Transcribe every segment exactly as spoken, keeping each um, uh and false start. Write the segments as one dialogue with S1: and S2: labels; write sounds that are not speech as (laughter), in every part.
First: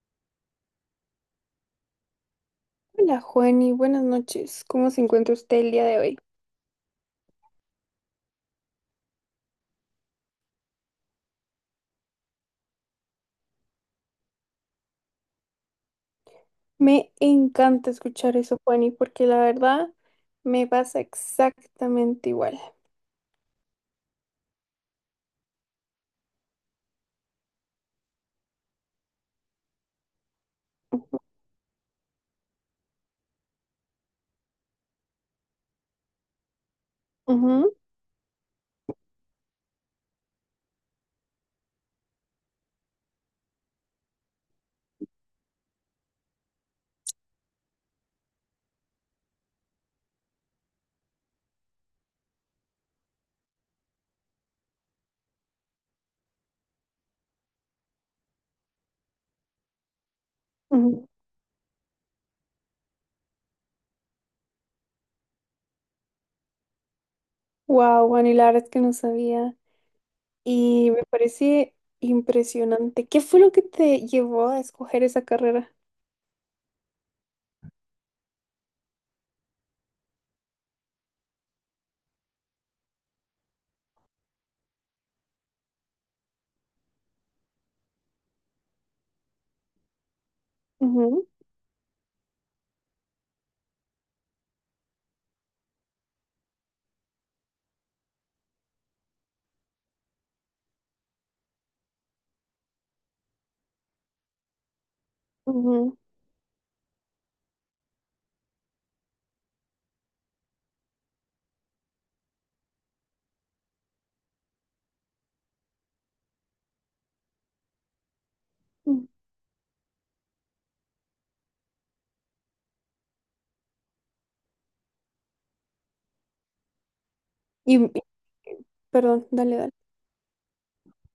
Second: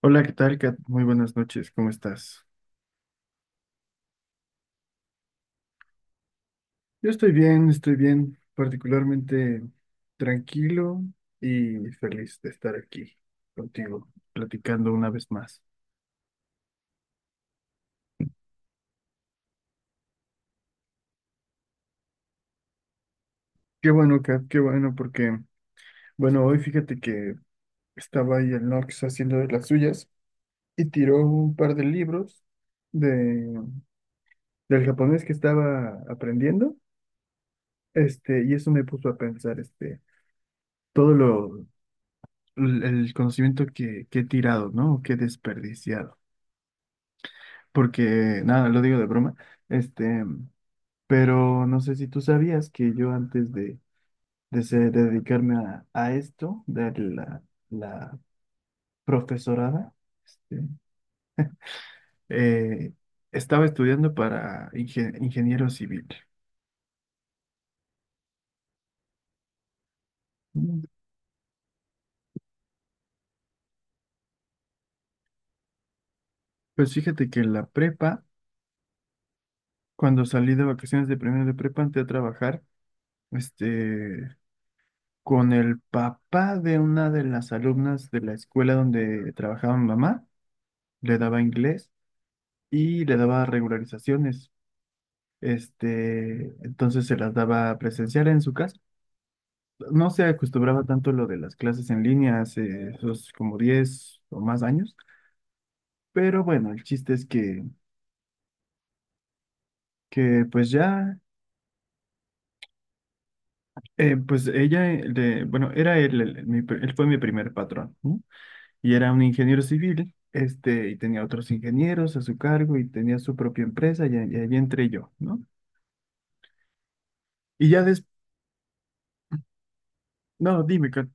S1: Hola, ¿qué tal, Kat? Muy buenas noches, ¿cómo estás?
S2: Hola Juani, buenas noches. ¿Cómo se encuentra usted el día de hoy?
S1: Yo estoy bien, estoy bien, particularmente tranquilo y feliz de estar aquí contigo, platicando una vez más.
S2: Me encanta escuchar eso, Juani, porque la verdad me pasa exactamente igual.
S1: Qué bueno, Kat, qué bueno, porque, bueno, hoy fíjate que estaba ahí el Nox haciendo de las suyas y tiró
S2: Ujú,
S1: un par de libros de, del japonés que estaba aprendiendo,
S2: ujú,
S1: este, y eso me puso a pensar, este, todo lo, el el conocimiento que, que he tirado, ¿no? Que he desperdiciado. Porque nada, lo digo de broma, este, pero no sé si tú sabías que yo antes de, de, ser- de dedicarme a, a esto, de la, la profesorada, este,
S2: ujú.
S1: eh, estaba estudiando para inge- ingeniero civil.
S2: Wow, Juani, la verdad es que no sabía
S1: Mm.
S2: y me parece impresionante. ¿Qué fue lo que te llevó a escoger esa carrera?
S1: Pues fíjate que en la prepa, cuando salí de vacaciones de primero de prepa, entré a trabajar, este, con el papá de una de las alumnas de la escuela donde trabajaba mi mamá, le
S2: Ujú,
S1: daba inglés. Y le daba regularizaciones. Este, entonces se las daba presencial en su casa. No se acostumbraba tanto lo de las clases en línea hace esos como diez o más años,
S2: ujú,
S1: pero bueno, el chiste es que, que pues ya, eh, pues ella, eh, le- bueno, era él, el- el- mi pr- él fue mi primer patrón, ¿no? Y
S2: ujú.
S1: era un ingeniero civil, este, y tenía otros ingenieros a su cargo y tenía su propia empresa y, ahí y ahí entré yo, ¿no? Y
S2: Y
S1: ya
S2: y-
S1: después,
S2: Perdón, dale, dale.
S1: no, dime, Kat,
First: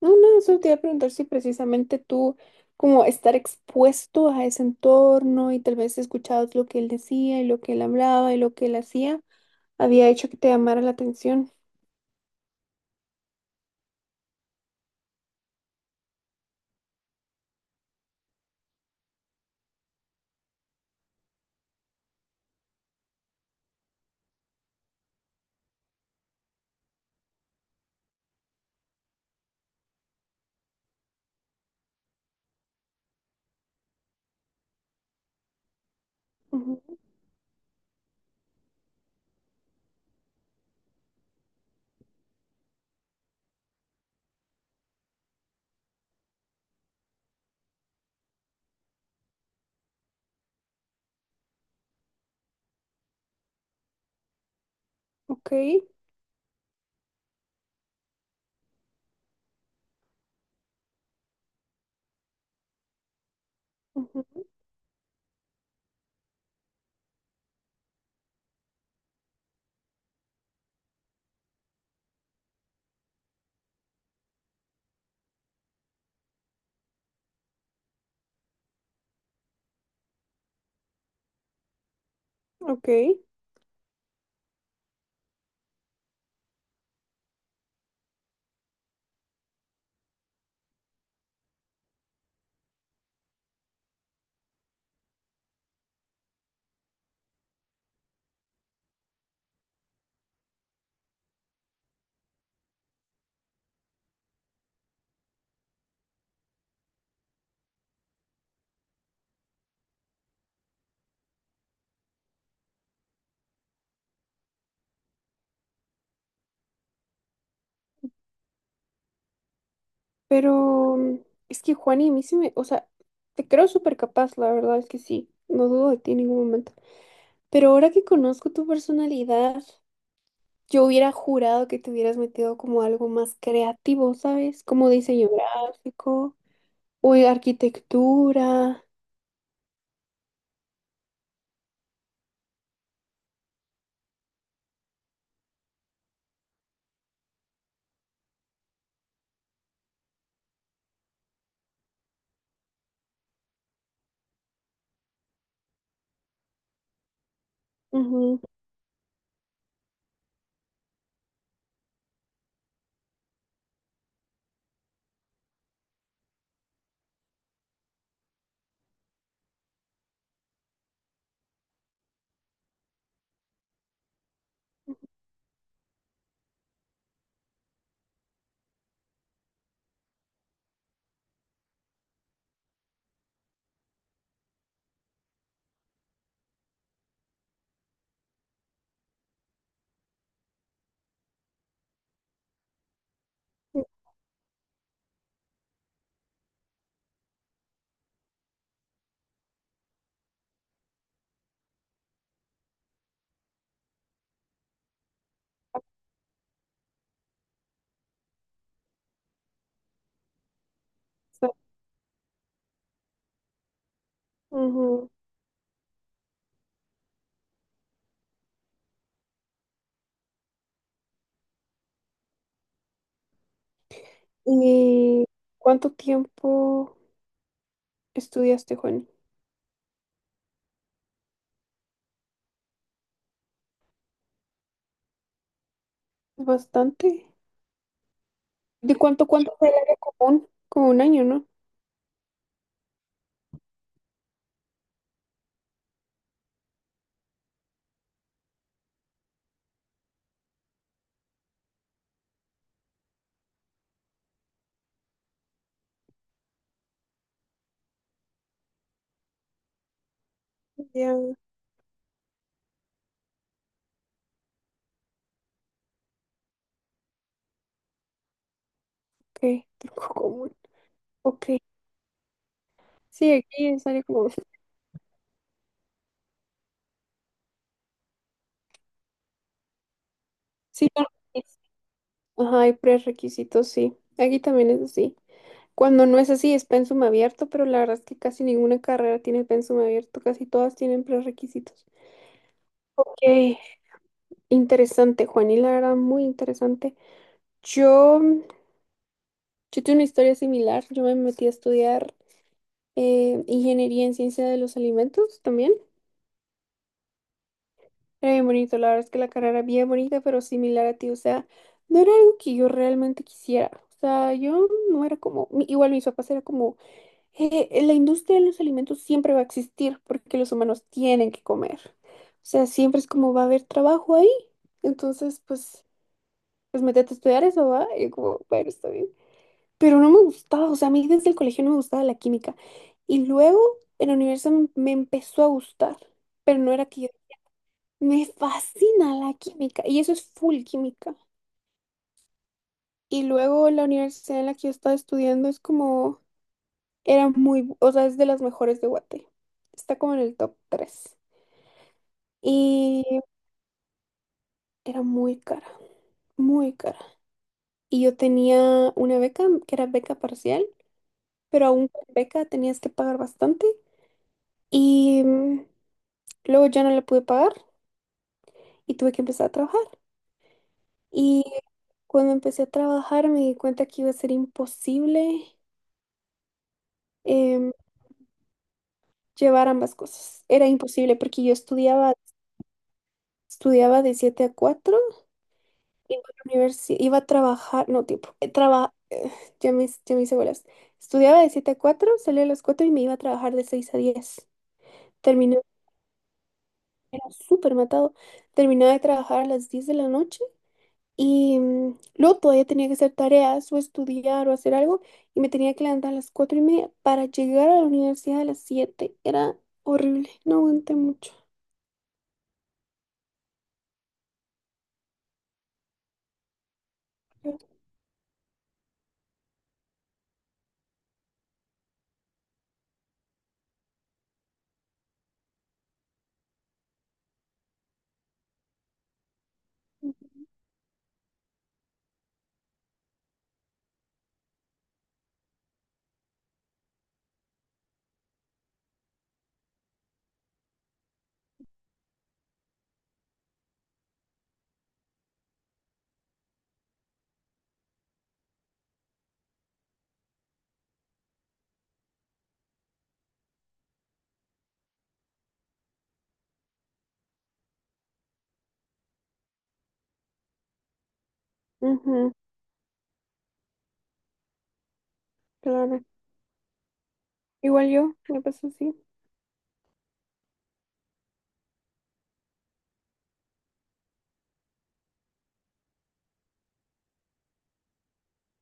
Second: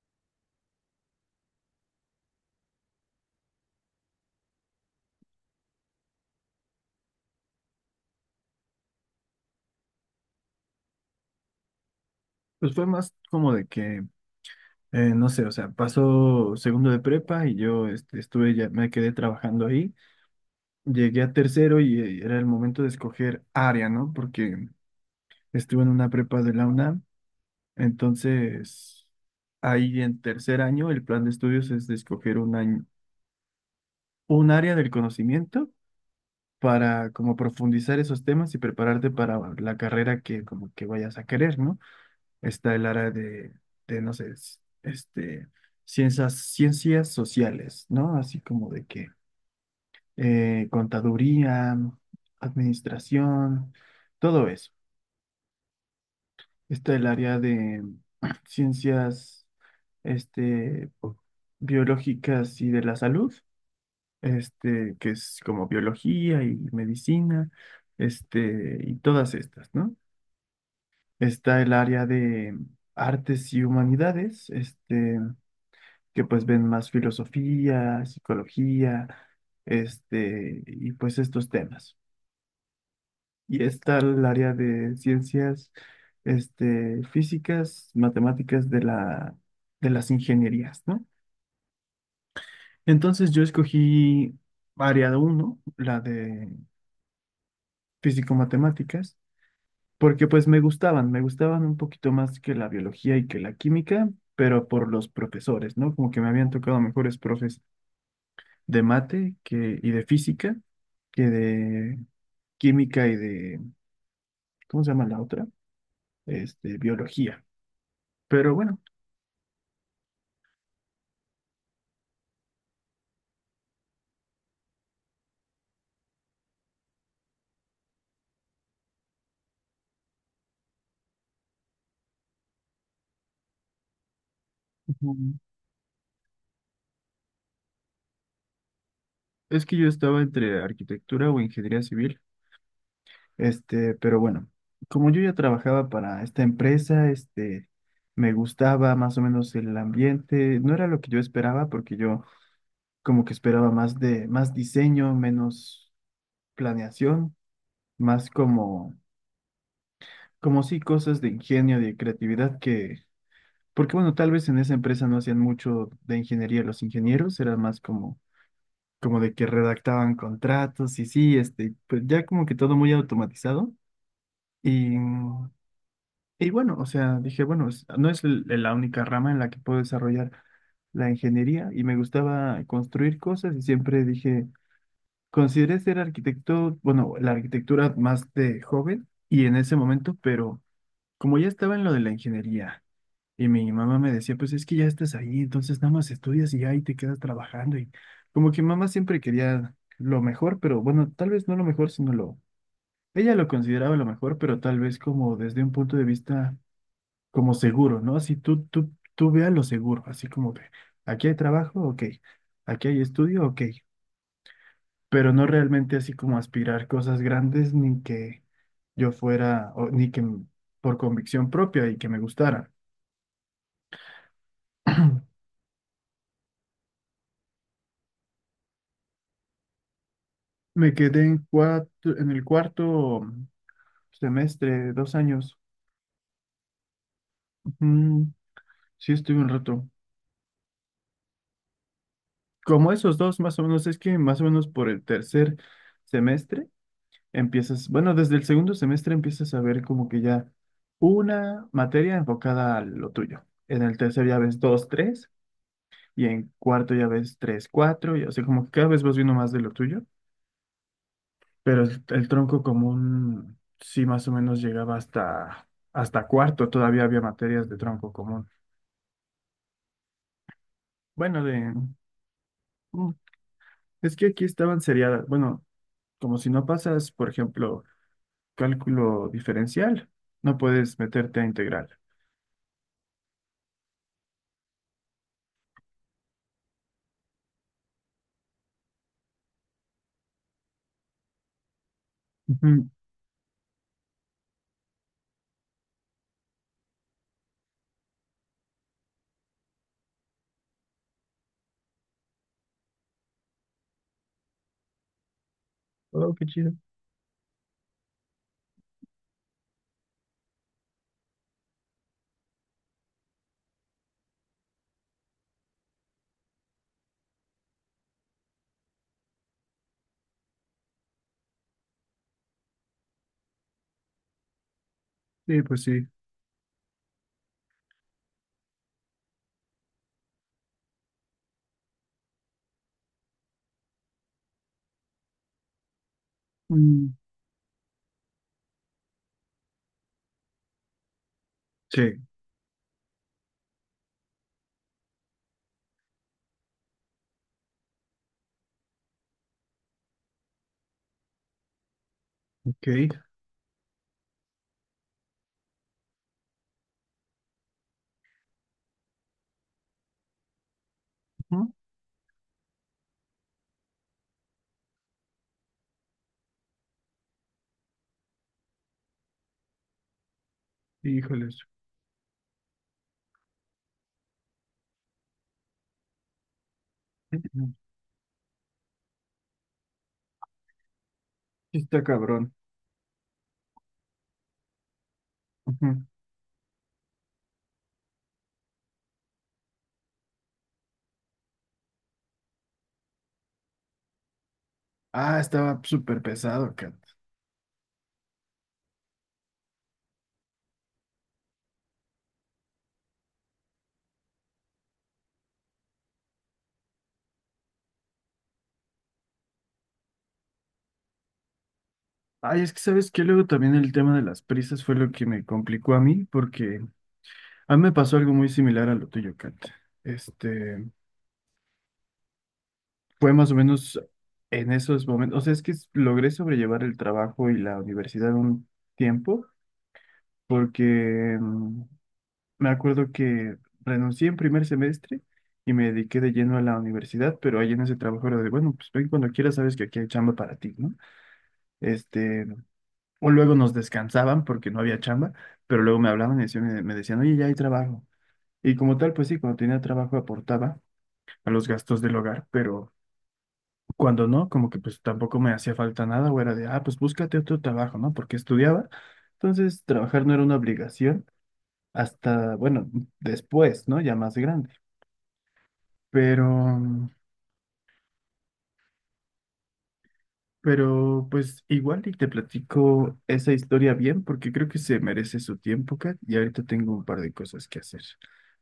S2: No, no, solo te iba a preguntar si precisamente tú, como estar expuesto a ese entorno y tal vez escuchabas lo que él decía y lo que él hablaba y lo que él hacía, había hecho que te llamara la atención.
S1: pues fue más como de que Eh, no sé, o sea, pasó segundo de prepa y yo este, estuve ya, me quedé trabajando ahí. Llegué a tercero y eh, era el momento de escoger área, ¿no? Porque estuve en una prepa de la U N A M. Entonces, ahí en tercer año, el plan de estudios es de escoger un año, un área del conocimiento
S2: Ujú,
S1: para como profundizar esos temas y prepararte para la carrera que como que vayas a querer, ¿no? Está el área de, de, no sé, es- este, ciencias, ciencias sociales, ¿no? Así como de que eh, contaduría, administración, todo eso.
S2: ok,
S1: Está el área de (clears throat) ciencias, este, biológicas y de la salud,
S2: ujú,
S1: este, que es como biología y medicina, este, y todas estas, ¿no? Está el área de artes y humanidades, este, que pues ven más filosofía, psicología, este, y pues estos temas.
S2: ok.
S1: Y está el área de ciencias, este, físicas, matemáticas de la, de las ingenierías, ¿no? Entonces yo escogí área uno, la de físico-matemáticas, porque pues me gustaban, me gustaban un poquito más que la biología y que la química, pero por los profesores, ¿no? Como que me habían tocado mejores profes de mate que, y de física que de química y de, ¿cómo se llama la otra? Este, biología. Pero bueno,
S2: Pero mm, es que Juani, a mí sí me, o sea, te creo súper capaz, la verdad es que sí, no dudo de ti en ningún momento. Pero ahora que conozco tu personalidad, yo hubiera jurado que te hubieras metido como algo más creativo, ¿sabes? Como diseño
S1: ujú,
S2: gráfico. Uy, arquitectura.
S1: es que yo estaba entre arquitectura o ingeniería civil. Este, pero bueno, como yo ya trabajaba para esta empresa, este, me gustaba más o menos el ambiente. No era lo que yo esperaba porque yo como que esperaba más de, más diseño, menos planeación, más
S2: Ujú.
S1: como, como sí cosas de ingenio, de creatividad que porque bueno, tal vez en esa empresa no hacían mucho de ingeniería los ingenieros, era más como, como de que redactaban contratos y sí, este, pues ya como que todo muy automatizado. Y, y bueno, o sea, dije, bueno, es- no es l- la única rama en la que puedo desarrollar la ingeniería y me gustaba construir cosas y siempre dije, consideré ser arquitecto, bueno, la arquitectura más de joven y en ese momento, pero como ya estaba en lo de la ingeniería y mi mamá me decía, pues es que ya estás ahí, entonces nada más estudias y ya ahí te quedas trabajando. Y como que mamá siempre quería lo mejor, pero bueno, tal vez no lo mejor, sino lo... Ella lo consideraba lo mejor, pero tal vez como desde un punto de vista como seguro, ¿no? Así tú, tú, tú veas lo seguro, así como que aquí hay trabajo, ok, aquí hay estudio, ok,
S2: Ujú.
S1: pero no realmente así como aspirar cosas grandes ni que yo fuera, o, ni que m- por convicción propia y que me gustara. (clears throat)
S2: ¿Y cuánto tiempo estudiaste, Juani?
S1: Me quedé en cuatro, en el cuarto semestre, dos años.
S2: Es bastante.
S1: Ujú,
S2: ¿De
S1: sí,
S2: cuánto,
S1: estuve un
S2: cuánto fue el
S1: rato.
S2: área común? Como un año, ¿no?
S1: Como esos dos, más o menos, es que más o menos por el tercer semestre empiezas, bueno, desde el segundo semestre empiezas a ver como que ya una materia enfocada a lo tuyo. En el tercer ya ves dos, tres, y en cuarto ya ves tres, cuatro, y así como que cada vez vas viendo más de lo tuyo.
S2: Ya, ok.
S1: Pero el, el tronco común sí más o menos llegaba hasta, hasta cuarto, todavía había materias de tronco común.
S2: (laughs) Tronco común.
S1: Bueno,
S2: Ok.
S1: de, mm,
S2: Sí, aquí es área
S1: es que
S2: común.
S1: aquí estaban seriadas, bueno, como si no pasas, por ejemplo, cálculo diferencial, no
S2: Sí,
S1: puedes
S2: no,
S1: meterte a
S2: es-
S1: integral.
S2: Ajá, hay prerequisitos, sí. Aquí también es así. Cuando no es así, es pensum abierto, pero la verdad es que casi ninguna carrera tiene pensum abierto, casi todas tienen prerequisitos.
S1: Ujú.
S2: Ok, interesante, Juan, y la verdad, muy interesante. Yo, yo tuve una historia similar, yo me metí a estudiar eh, ingeniería en ciencia de los alimentos también.
S1: Oh, qué chido.
S2: Era bien bonito, la verdad es que la carrera era bien bonita, pero similar a ti, o sea, no era algo que yo realmente quisiera. O sea, yo no era como, mi- igual mis papás era como eh, la industria de los alimentos siempre va a existir porque los humanos tienen que comer. O sea, siempre es como va a haber trabajo ahí. Entonces,
S1: Sí, pues
S2: pues,
S1: sí.
S2: pues métete a estudiar eso, ¿va? Y como, bueno, está bien. Pero no me gustaba, o sea, a mí desde el colegio no me gustaba la química. Y luego en la universidad me, me empezó a gustar, pero no era que yo...
S1: Mm.
S2: Me fascina la química y eso es full química.
S1: Sí,
S2: Y luego la universidad en la que yo estaba estudiando es como... Era muy, bu- o sea, es de las mejores de Guate. Está como en el top tres.
S1: ok.
S2: Y era muy cara, muy cara. Y yo tenía una beca, que era beca parcial, pero
S1: Ujú.
S2: aún con beca tenías que pagar bastante. Y mm, luego ya no la pude pagar y tuve que empezar a trabajar. Y
S1: Híjoles.
S2: cuando empecé a trabajar me di cuenta que iba a ser imposible em,
S1: Ujú.
S2: llevar ambas cosas. Era imposible porque yo
S1: Sí. Está
S2: estudiaba,
S1: cabrón.
S2: estudiaba de siete a cuatro.
S1: Ujú.
S2: Iba a la universidad, iba a trabajar, no, tiempo, eh, traba, eh, ya me, ya me hice bolas. Estudiaba de siete a cuatro, salía a las cuatro y me iba a trabajar de seis a diez.
S1: Ah,
S2: Terminé,
S1: estaba súper pesado, cabrón.
S2: era súper matado. Terminaba de trabajar a las diez de la noche y mm, luego todavía tenía que hacer tareas o estudiar o hacer algo y me tenía que levantar a las cuatro y media para llegar a la universidad a las siete. Era horrible, no aguanté mucho.
S1: Ay, es que sabes que luego también el tema de las prisas fue lo que me complicó a mí, porque a mí me pasó algo muy similar a lo tuyo, Kat. Este, fue más o menos en esos momentos, o sea, es que s- logré sobrellevar el trabajo y la universidad un tiempo, porque mm, me acuerdo que renuncié en primer semestre y me dediqué de lleno a la universidad, pero ahí en ese trabajo era de, bueno, pues ven cuando quieras, sabes que aquí hay chamba para ti, ¿no? Este, o luego nos descansaban porque no había chamba, pero luego me hablaban y decían- me, me decían, oye, ya hay trabajo. Y como tal, pues sí, cuando tenía trabajo aportaba a los gastos del hogar, pero cuando no, como que pues tampoco me hacía falta nada o era de, ah, pues búscate otro trabajo, ¿no? Porque estudiaba. Entonces, trabajar no era una obligación
S2: Ujú,
S1: hasta, bueno, después, ¿no? Ya más grande.
S2: claro.
S1: Pero
S2: Igual yo, me pasó así.
S1: Pero pues igual y te platico esa historia bien porque creo que se merece su tiempo, Kat, y ahorita tengo un par de cosas que hacer.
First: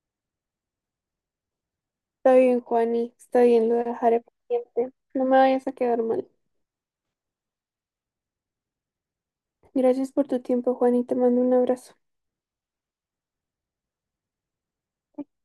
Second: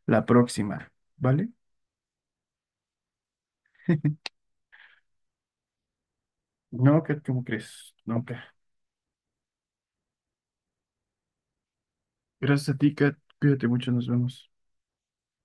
S1: La próxima, ¿vale?
S2: Está bien, Juani, está bien, lo dejaré pendiente. No me vayas a quedar mal.
S1: No, Kat, ¿cómo crees? No, Kat.
S2: Gracias por tu tiempo, Juani, te mando un abrazo.
S1: Gracias a ti, Kat. Cuídate mucho, nos vemos.